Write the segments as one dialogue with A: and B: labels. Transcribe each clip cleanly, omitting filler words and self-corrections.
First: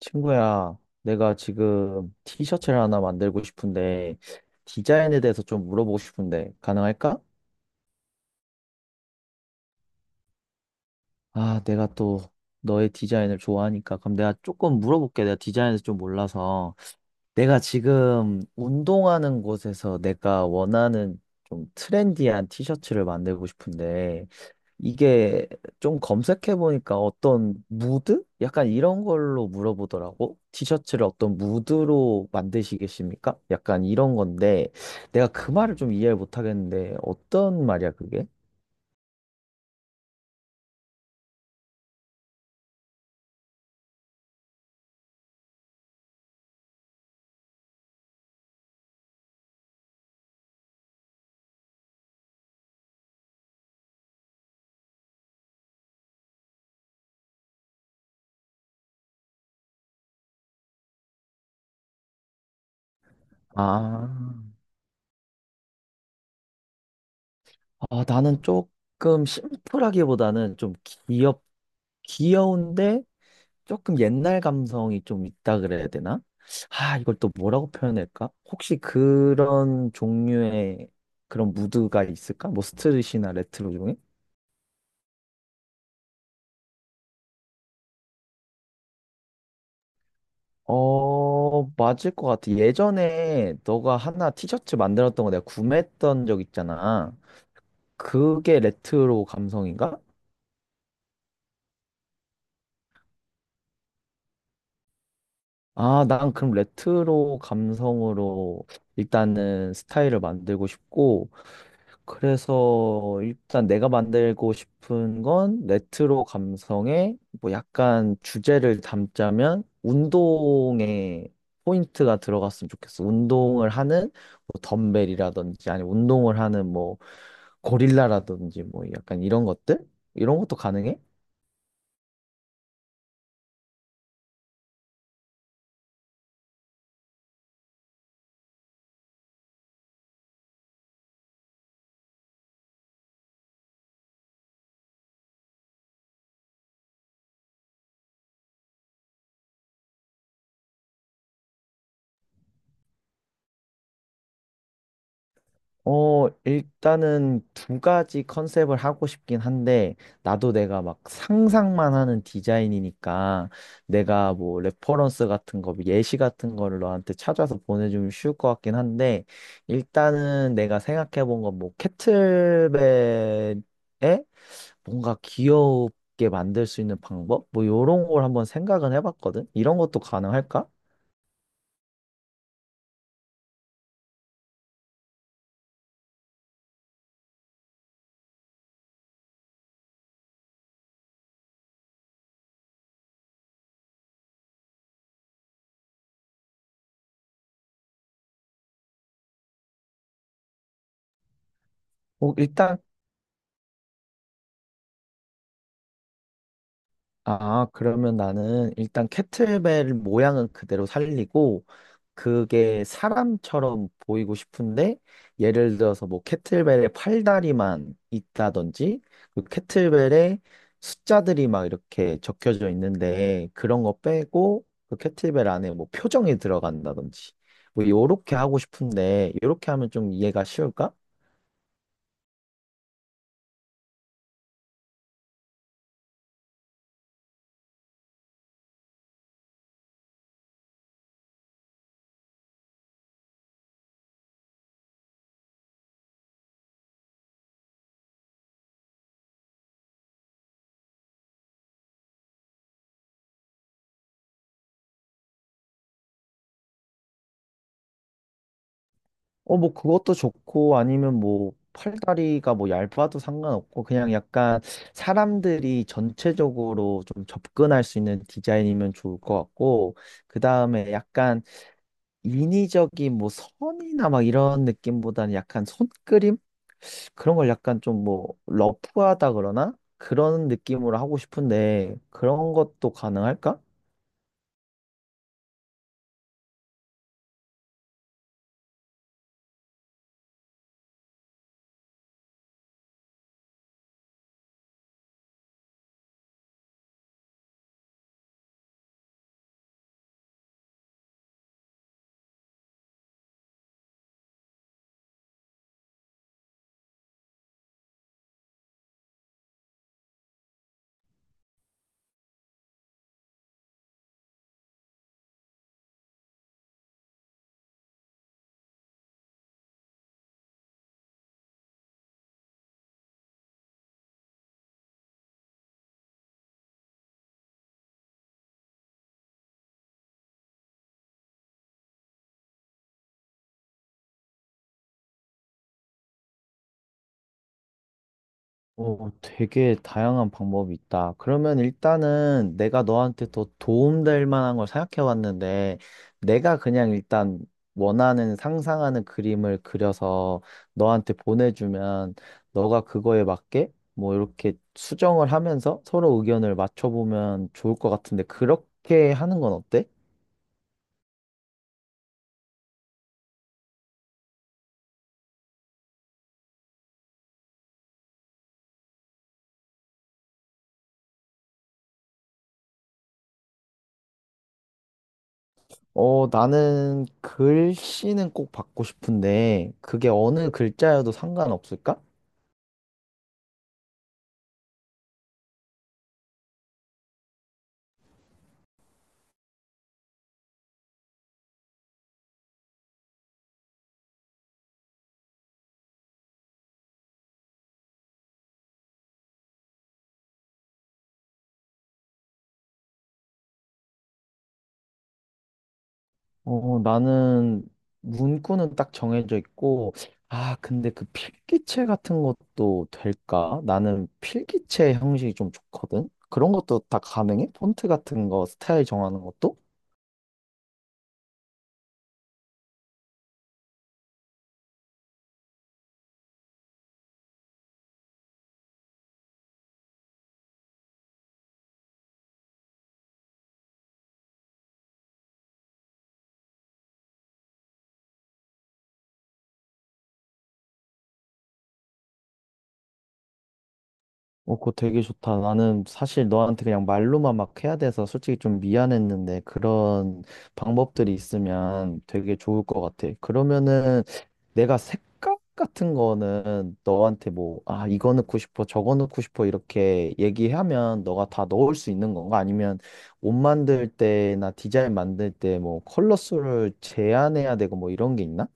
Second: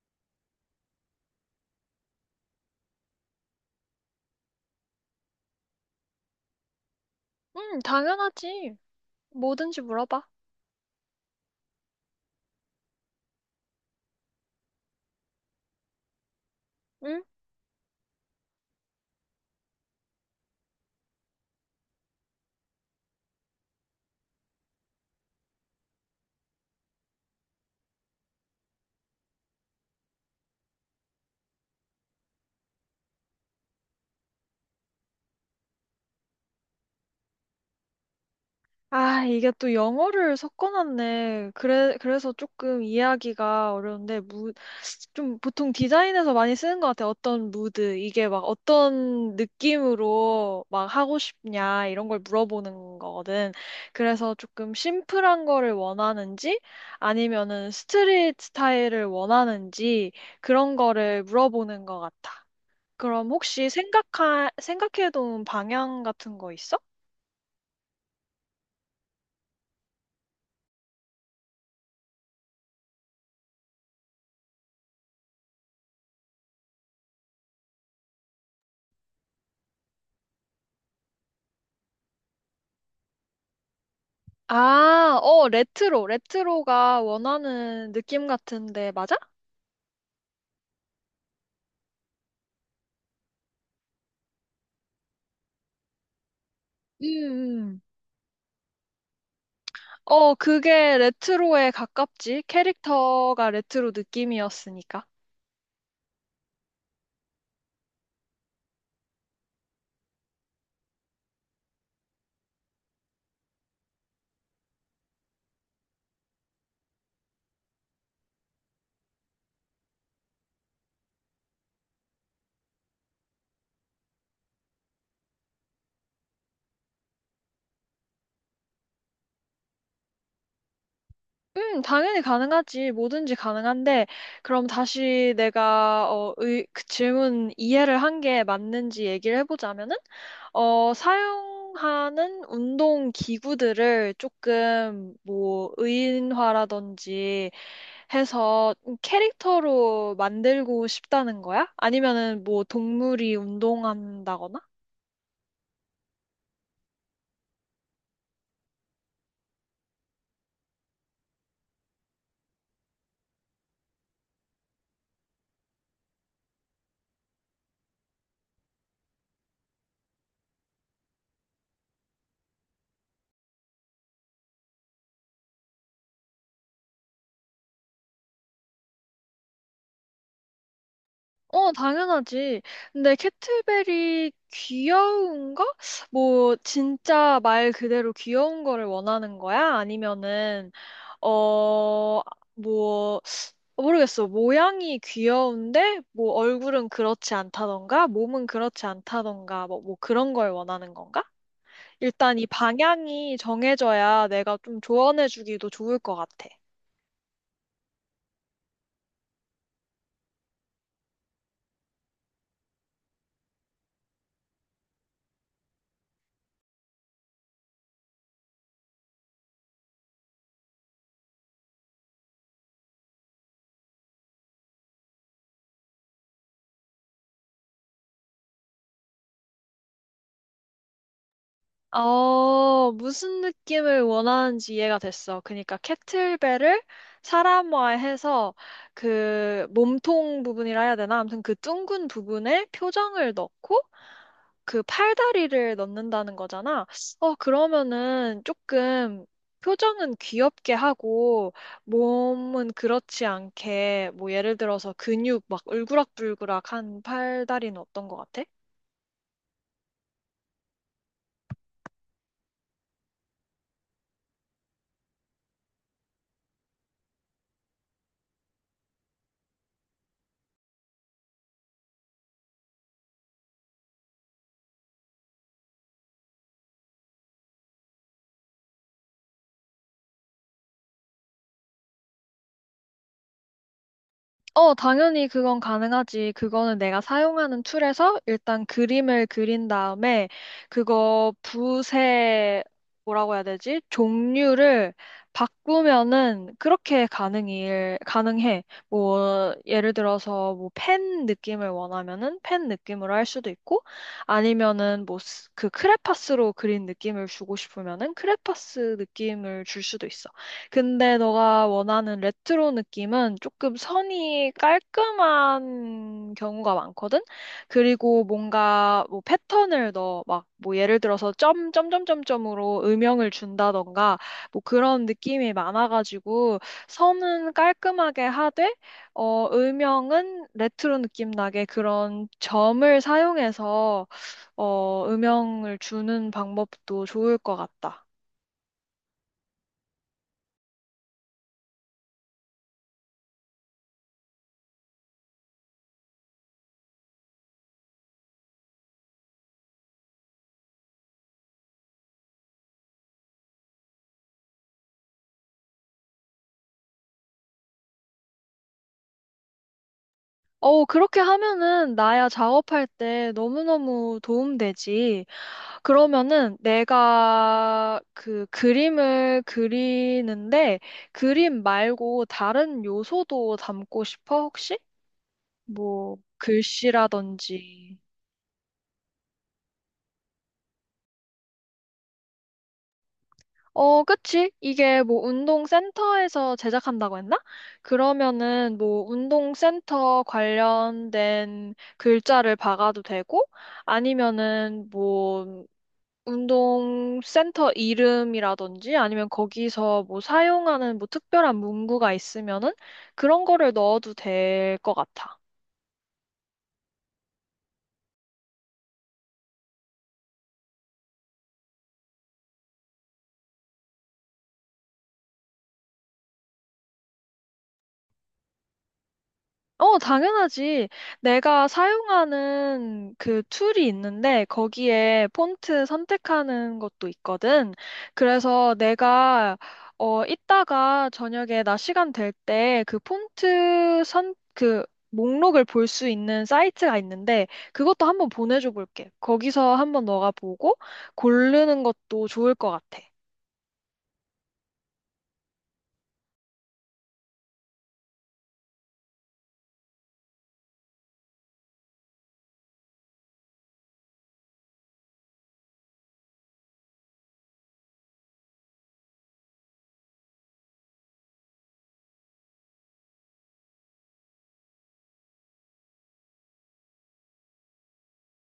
A: 친구야, 내가 지금 티셔츠를 하나 만들고 싶은데, 디자인에 대해서 좀 물어보고 싶은데, 가능할까?
B: 응, 당연하지. 뭐든지 물어봐.
A: 아, 내가 또 너의 디자인을 좋아하니까. 그럼 내가 조금 물어볼게. 내가 디자인에서 좀 몰라서.
B: 응?
A: 내가 지금 운동하는 곳에서 내가 원하는 좀 트렌디한 티셔츠를 만들고 싶은데, 이게 좀 검색해보니까 어떤 무드? 약간 이런 걸로 물어보더라고. 티셔츠를 어떤 무드로 만드시겠습니까? 약간 이런 건데, 내가 그 말을 좀 이해를 못하겠는데, 어떤 말이야, 그게?
B: 아, 이게 또 영어를 섞어놨네. 그래, 그래서 조금 이해하기가 어려운데, 좀 보통 디자인에서 많이 쓰는 것 같아. 어떤 무드, 이게 막 어떤 느낌으로 막 하고 싶냐, 이런 걸 물어보는 거거든. 그래서 조금 심플한 거를 원하는지, 아니면은 스트릿 스타일을 원하는지, 그런 거를 물어보는 것 같아. 그럼 혹시
A: 아,
B: 생각해둔 방향 같은 거 있어?
A: 아, 나는 조금 심플하기보다는 좀 귀엽, 귀여운데, 조금 옛날 감성이 좀 있다 그래야 되나? 아, 이걸 또 뭐라고 표현할까? 혹시 그런 종류의 그런 무드가 있을까? 뭐 스트릿이나 레트로 중에?
B: 아, 어, 레트로. 레트로가 원하는 느낌 같은데, 맞아?
A: 어, 맞을 것 같아. 예전에 너가 하나 티셔츠 만들었던 거 내가 구매했던 적
B: 음,
A: 있잖아.
B: 음.
A: 그게 레트로 감성인가?
B: 어, 그게 레트로에 가깝지. 캐릭터가 레트로 느낌이었으니까.
A: 아, 난 그럼 레트로 감성으로 일단은 스타일을 만들고 싶고, 그래서 일단 내가 만들고 싶은 건 레트로 감성에 뭐 약간 주제를 담자면 운동에 포인트가 들어갔으면 좋겠어. 운동을 하는 뭐 덤벨이라든지 아니 운동을 하는 뭐 고릴라라든지 뭐 약간 이런 것들? 이런 것도 가능해?
B: 당연히 가능하지. 뭐든지 가능한데, 그럼 다시 그 질문 이해를 한 게 맞는지 얘기를 해보자면은, 어, 사용하는 운동 기구들을 조금, 뭐, 의인화라든지 해서 캐릭터로 만들고 싶다는 거야? 아니면은 뭐, 동물이 운동한다거나?
A: 어, 일단은 두 가지 컨셉을 하고 싶긴 한데, 나도 내가 막 상상만 하는 디자인이니까, 내가 뭐 레퍼런스 같은 거, 뭐 예시 같은 거를 너한테 찾아서 보내주면 쉬울 것 같긴 한데, 일단은 내가 생각해 본 건 뭐, 캐틀벨에 뭔가 귀엽게 만들 수 있는 방법? 뭐, 요런 걸 한번 생각은 해봤거든? 이런 것도 가능할까?
B: 어, 당연하지. 근데 캐트벨이 귀여운가? 뭐, 진짜 말 그대로 귀여운 거를 원하는 거야? 아니면은, 어, 뭐, 모르겠어. 모양이 귀여운데, 뭐, 얼굴은 그렇지 않다던가, 몸은 그렇지 않다던가, 뭐 그런 걸 원하는 건가?
A: 뭐,
B: 일단 이
A: 일단
B: 방향이 정해져야 내가 좀 조언해주기도 좋을 것 같아.
A: 아, 그러면 나는 일단 캐틀벨 모양은 그대로 살리고, 그게 사람처럼 보이고 싶은데, 예를 들어서 뭐 캐틀벨의 팔다리만 있다든지, 그 캐틀벨에 숫자들이 막 이렇게 적혀져 있는데, 그런 거 빼고, 그 캐틀벨 안에 뭐 표정이 들어간다든지, 뭐 요렇게 하고 싶은데, 요렇게 하면 좀 이해가 쉬울까?
B: 어, 무슨 느낌을 원하는지 이해가 됐어. 그러니까 캐틀벨을 사람화해서 그 몸통 부분이라 해야 되나? 아무튼 그 둥근 부분에 표정을 넣고 그 팔다리를 넣는다는 거잖아. 어, 그러면은 조금 표정은 귀엽게 하고 몸은 그렇지 않게 뭐 예를 들어서 근육 막 울그락불그락한 팔다리는 어떤 것 같아?
A: 어, 뭐, 그것도 좋고, 아니면 뭐, 팔다리가 뭐, 얇아도 상관없고, 그냥 약간 사람들이 전체적으로 좀 접근할 수 있는 디자인이면 좋을 것 같고, 그 다음에 약간 인위적인 뭐, 선이나 막 이런 느낌보다는 약간 손그림? 그런 걸 약간 좀 뭐, 러프하다 그러나? 그런 느낌으로 하고 싶은데, 그런 것도 가능할까?
B: 어, 당연히 그건 가능하지. 그거는 내가 사용하는 툴에서 일단 그림을 그린 다음에 그거 붓의 뭐라고 해야 되지? 종류를 바꾸면은 그렇게 가능해. 뭐, 예를 들어서 뭐 펜 느낌을 원하면은 펜 느낌으로 할 수도 있고 아니면은 뭐 그 크레파스로 그린 느낌을 주고 싶으면은 크레파스 느낌을 줄 수도 있어. 근데 너가 원하는 레트로 느낌은 조금 선이 깔끔한 경우가 많거든? 그리고 뭔가 뭐 패턴을 넣어. 막 뭐 예를 들어서 점, 점, 점, 점, 점으로 음영을 준다던가 뭐 그런 느낌이 많아가지고 선은 깔끔하게 하되, 어, 음영은 레트로 느낌 나게 그런 점을 사용해서 어, 음영을 주는 방법도 좋을 것 같다.
A: 오, 되게 다양한 방법이 있다. 그러면 일단은 내가 너한테 더 도움될 만한 걸 생각해 왔는데, 내가 그냥 일단 원하는 상상하는 그림을 그려서 너한테 보내주면, 너가 그거에 맞게 뭐 이렇게 수정을 하면서 서로 의견을 맞춰보면 좋을 것 같은데, 그렇게 하는 건 어때?
B: 어, 그렇게 하면은 나야 작업할 때 너무너무 도움되지. 그러면은 내가 그 그림을 그리는데 그림 말고 다른 요소도 담고 싶어, 혹시? 뭐
A: 어, 나는
B: 글씨라든지.
A: 글씨는 꼭 받고 싶은데, 그게 어느 글자여도 상관없을까?
B: 어, 그치? 이게 뭐 운동센터에서 제작한다고 했나? 그러면은 뭐 운동센터 관련된 글자를 박아도 되고 아니면은 뭐 운동 센터 이름이라든지 아니면 거기서 뭐 사용하는 뭐 특별한 문구가 있으면은 그런 거를 넣어도 될 것 같아.
A: 어, 나는 문구는 딱 정해져 있고, 아, 근데 그 필기체 같은 것도 될까? 나는 필기체 형식이 좀 좋거든? 그런 것도 다 가능해? 폰트 같은 거, 스타일 정하는 것도?
B: 어, 당연하지. 내가 사용하는 그 툴이 있는데 거기에 폰트 선택하는 것도 있거든. 그래서 내가 어 이따가 저녁에 나 시간 될 때 그 폰트 선 그 목록을 볼 수 있는 사이트가 있는데 그것도 한번 보내줘 볼게. 거기서 한번 너가 보고 고르는 것도 좋을 것 같아.
A: 어, 그거 되게 좋다. 나는 사실 너한테 그냥 말로만 막 해야 돼서 솔직히 좀 미안했는데 그런 방법들이 있으면 되게 좋을 것 같아. 그러면은 내가 색깔 같은 거는 너한테 뭐, 아, 이거 넣고 싶어, 저거 넣고 싶어 이렇게 얘기하면 너가 다 넣을 수 있는 건가? 아니면 옷 만들 때나 디자인 만들 때 뭐 컬러 수를 제한해야 되고 뭐 이런 게 있나?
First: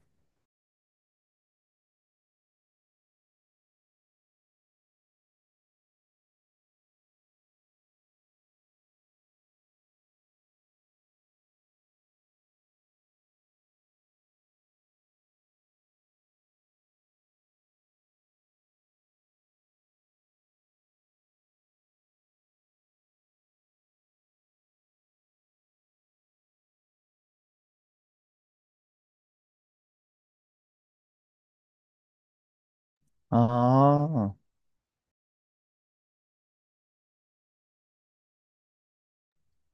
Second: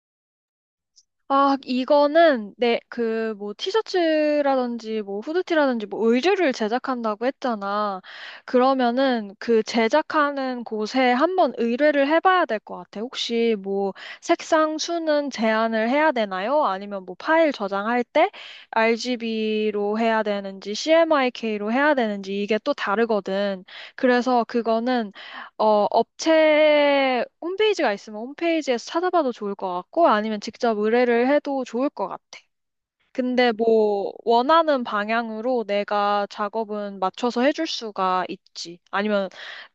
B: 아, 이거는 내 그 뭐 티셔츠라든지 뭐 후드티라든지 뭐 의류를 제작한다고 했잖아. 그러면은 그 제작하는 곳에 한번 의뢰를 해봐야 될 것 같아. 혹시 뭐 색상 수는 제한을 해야 되나요? 아니면 뭐 파일 저장할 때 RGB로 해야 되는지 CMYK로 해야 되는지 이게 또 다르거든. 그래서 그거는 어, 업체 홈페이지가 있으면 홈페이지에서 찾아봐도 좋을 것 같고, 아니면 직접 의뢰를 해도 좋을 것 같아. 근데 뭐,
A: 아.
B: 원하는 방향으로 내가 작업은 맞춰서 해줄 수가 있지. 아니면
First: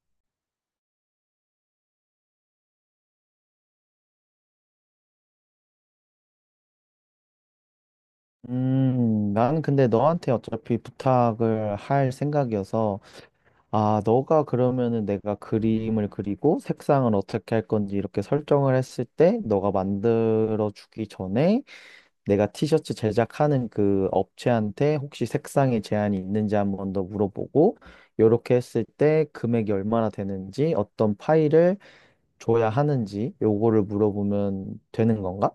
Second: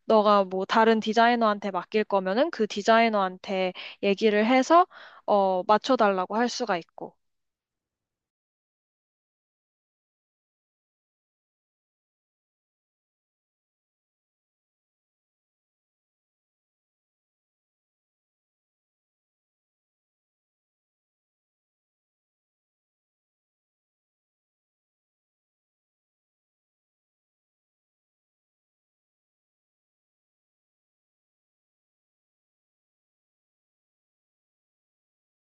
B: 너가 뭐 다른 디자이너한테 맡길 거면은 그 디자이너한테 얘기를 해서, 어, 맞춰달라고 할 수가 있고.
A: 나는 근데 너한테 어차피 부탁을 할 생각이어서, 아, 너가 그러면은 내가 그림을 그리고 색상을 어떻게 할 건지 이렇게 설정을 했을 때, 너가 만들어 주기 전에 내가 티셔츠 제작하는 그 업체한테 혹시 색상에 제한이 있는지 한번 더 물어보고, 요렇게 했을 때 금액이 얼마나 되는지, 어떤 파일을 줘야 하는지, 요거를 물어보면 되는 건가?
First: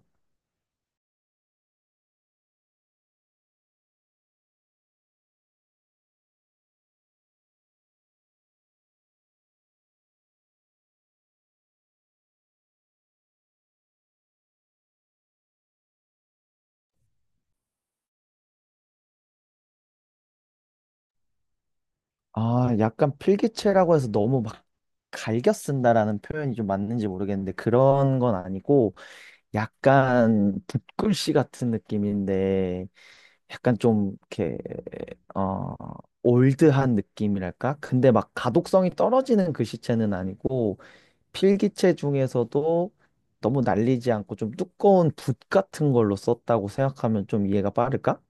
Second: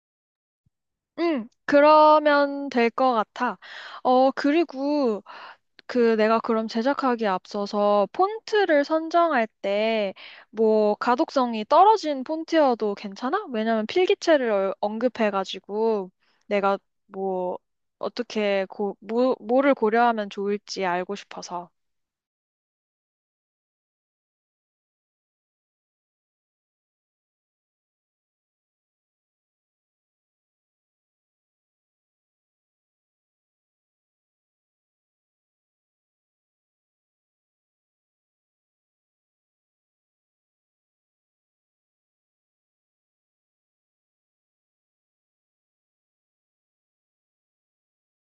B: 응, 그러면 될 것 같아. 어, 그리고, 그 내가 그럼 제작하기에 앞서서 폰트를 선정할 때 뭐 가독성이 떨어진 폰트여도 괜찮아? 왜냐면 필기체를 언급해가지고 내가 뭐 뭐, 뭐를 고려하면 좋을지 알고 싶어서.
A: 아, 약간 필기체라고 해서 너무 막 갈겨 쓴다라는 표현이 좀 맞는지 모르겠는데 그런 건 아니고 약간 붓글씨 같은 느낌인데 약간 좀 이렇게 어 올드한 느낌이랄까? 근데 막 가독성이 떨어지는 글씨체는 아니고 필기체 중에서도 너무 날리지 않고 좀 두꺼운 붓 같은 걸로 썼다고 생각하면 좀 이해가 빠를까?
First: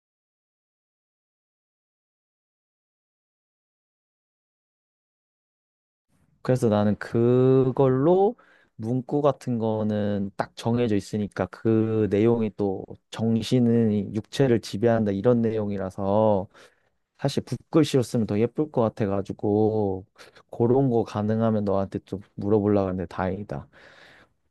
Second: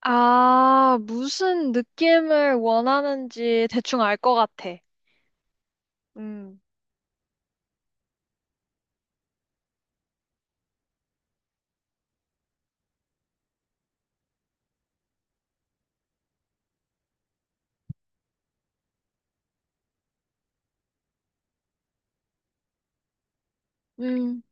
B: 아, 무슨 느낌을 원하는지 대충 알 것 같아. 음.
A: 그래서 나는 그걸로 문구 같은 거는 딱 정해져 있으니까 그 내용이 또 정신은 육체를 지배한다 이런 내용이라서 사실 붓글씨로 쓰면 더 예쁠 것 같아가지고 그런 거 가능하면 너한테 좀 물어보려고 하는데 다행이다.
B: 음.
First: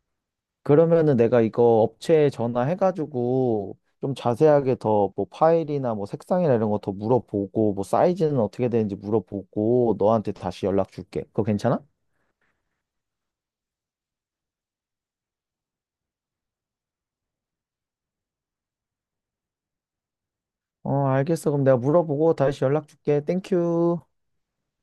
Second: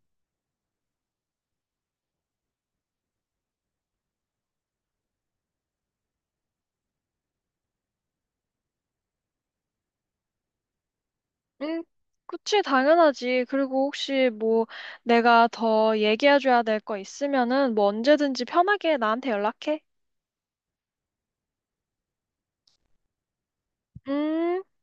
A: 그러면은 내가 이거 업체에 전화해가지고 좀 자세하게 더 뭐 파일이나 뭐 색상이나 이런 거 더 물어보고 뭐 사이즈는 어떻게 되는지 물어보고 너한테 다시 연락 줄게. 그거
B: 음,
A: 괜찮아?
B: 그치, 당연하지. 그리고 혹시 뭐 내가 더 얘기해줘야 될 거 있으면은 뭐 언제든지 편하게 나한테 연락해.
A: 어, 알겠어. 그럼 내가 물어보고 다시 연락 줄게. 땡큐.
B: 음.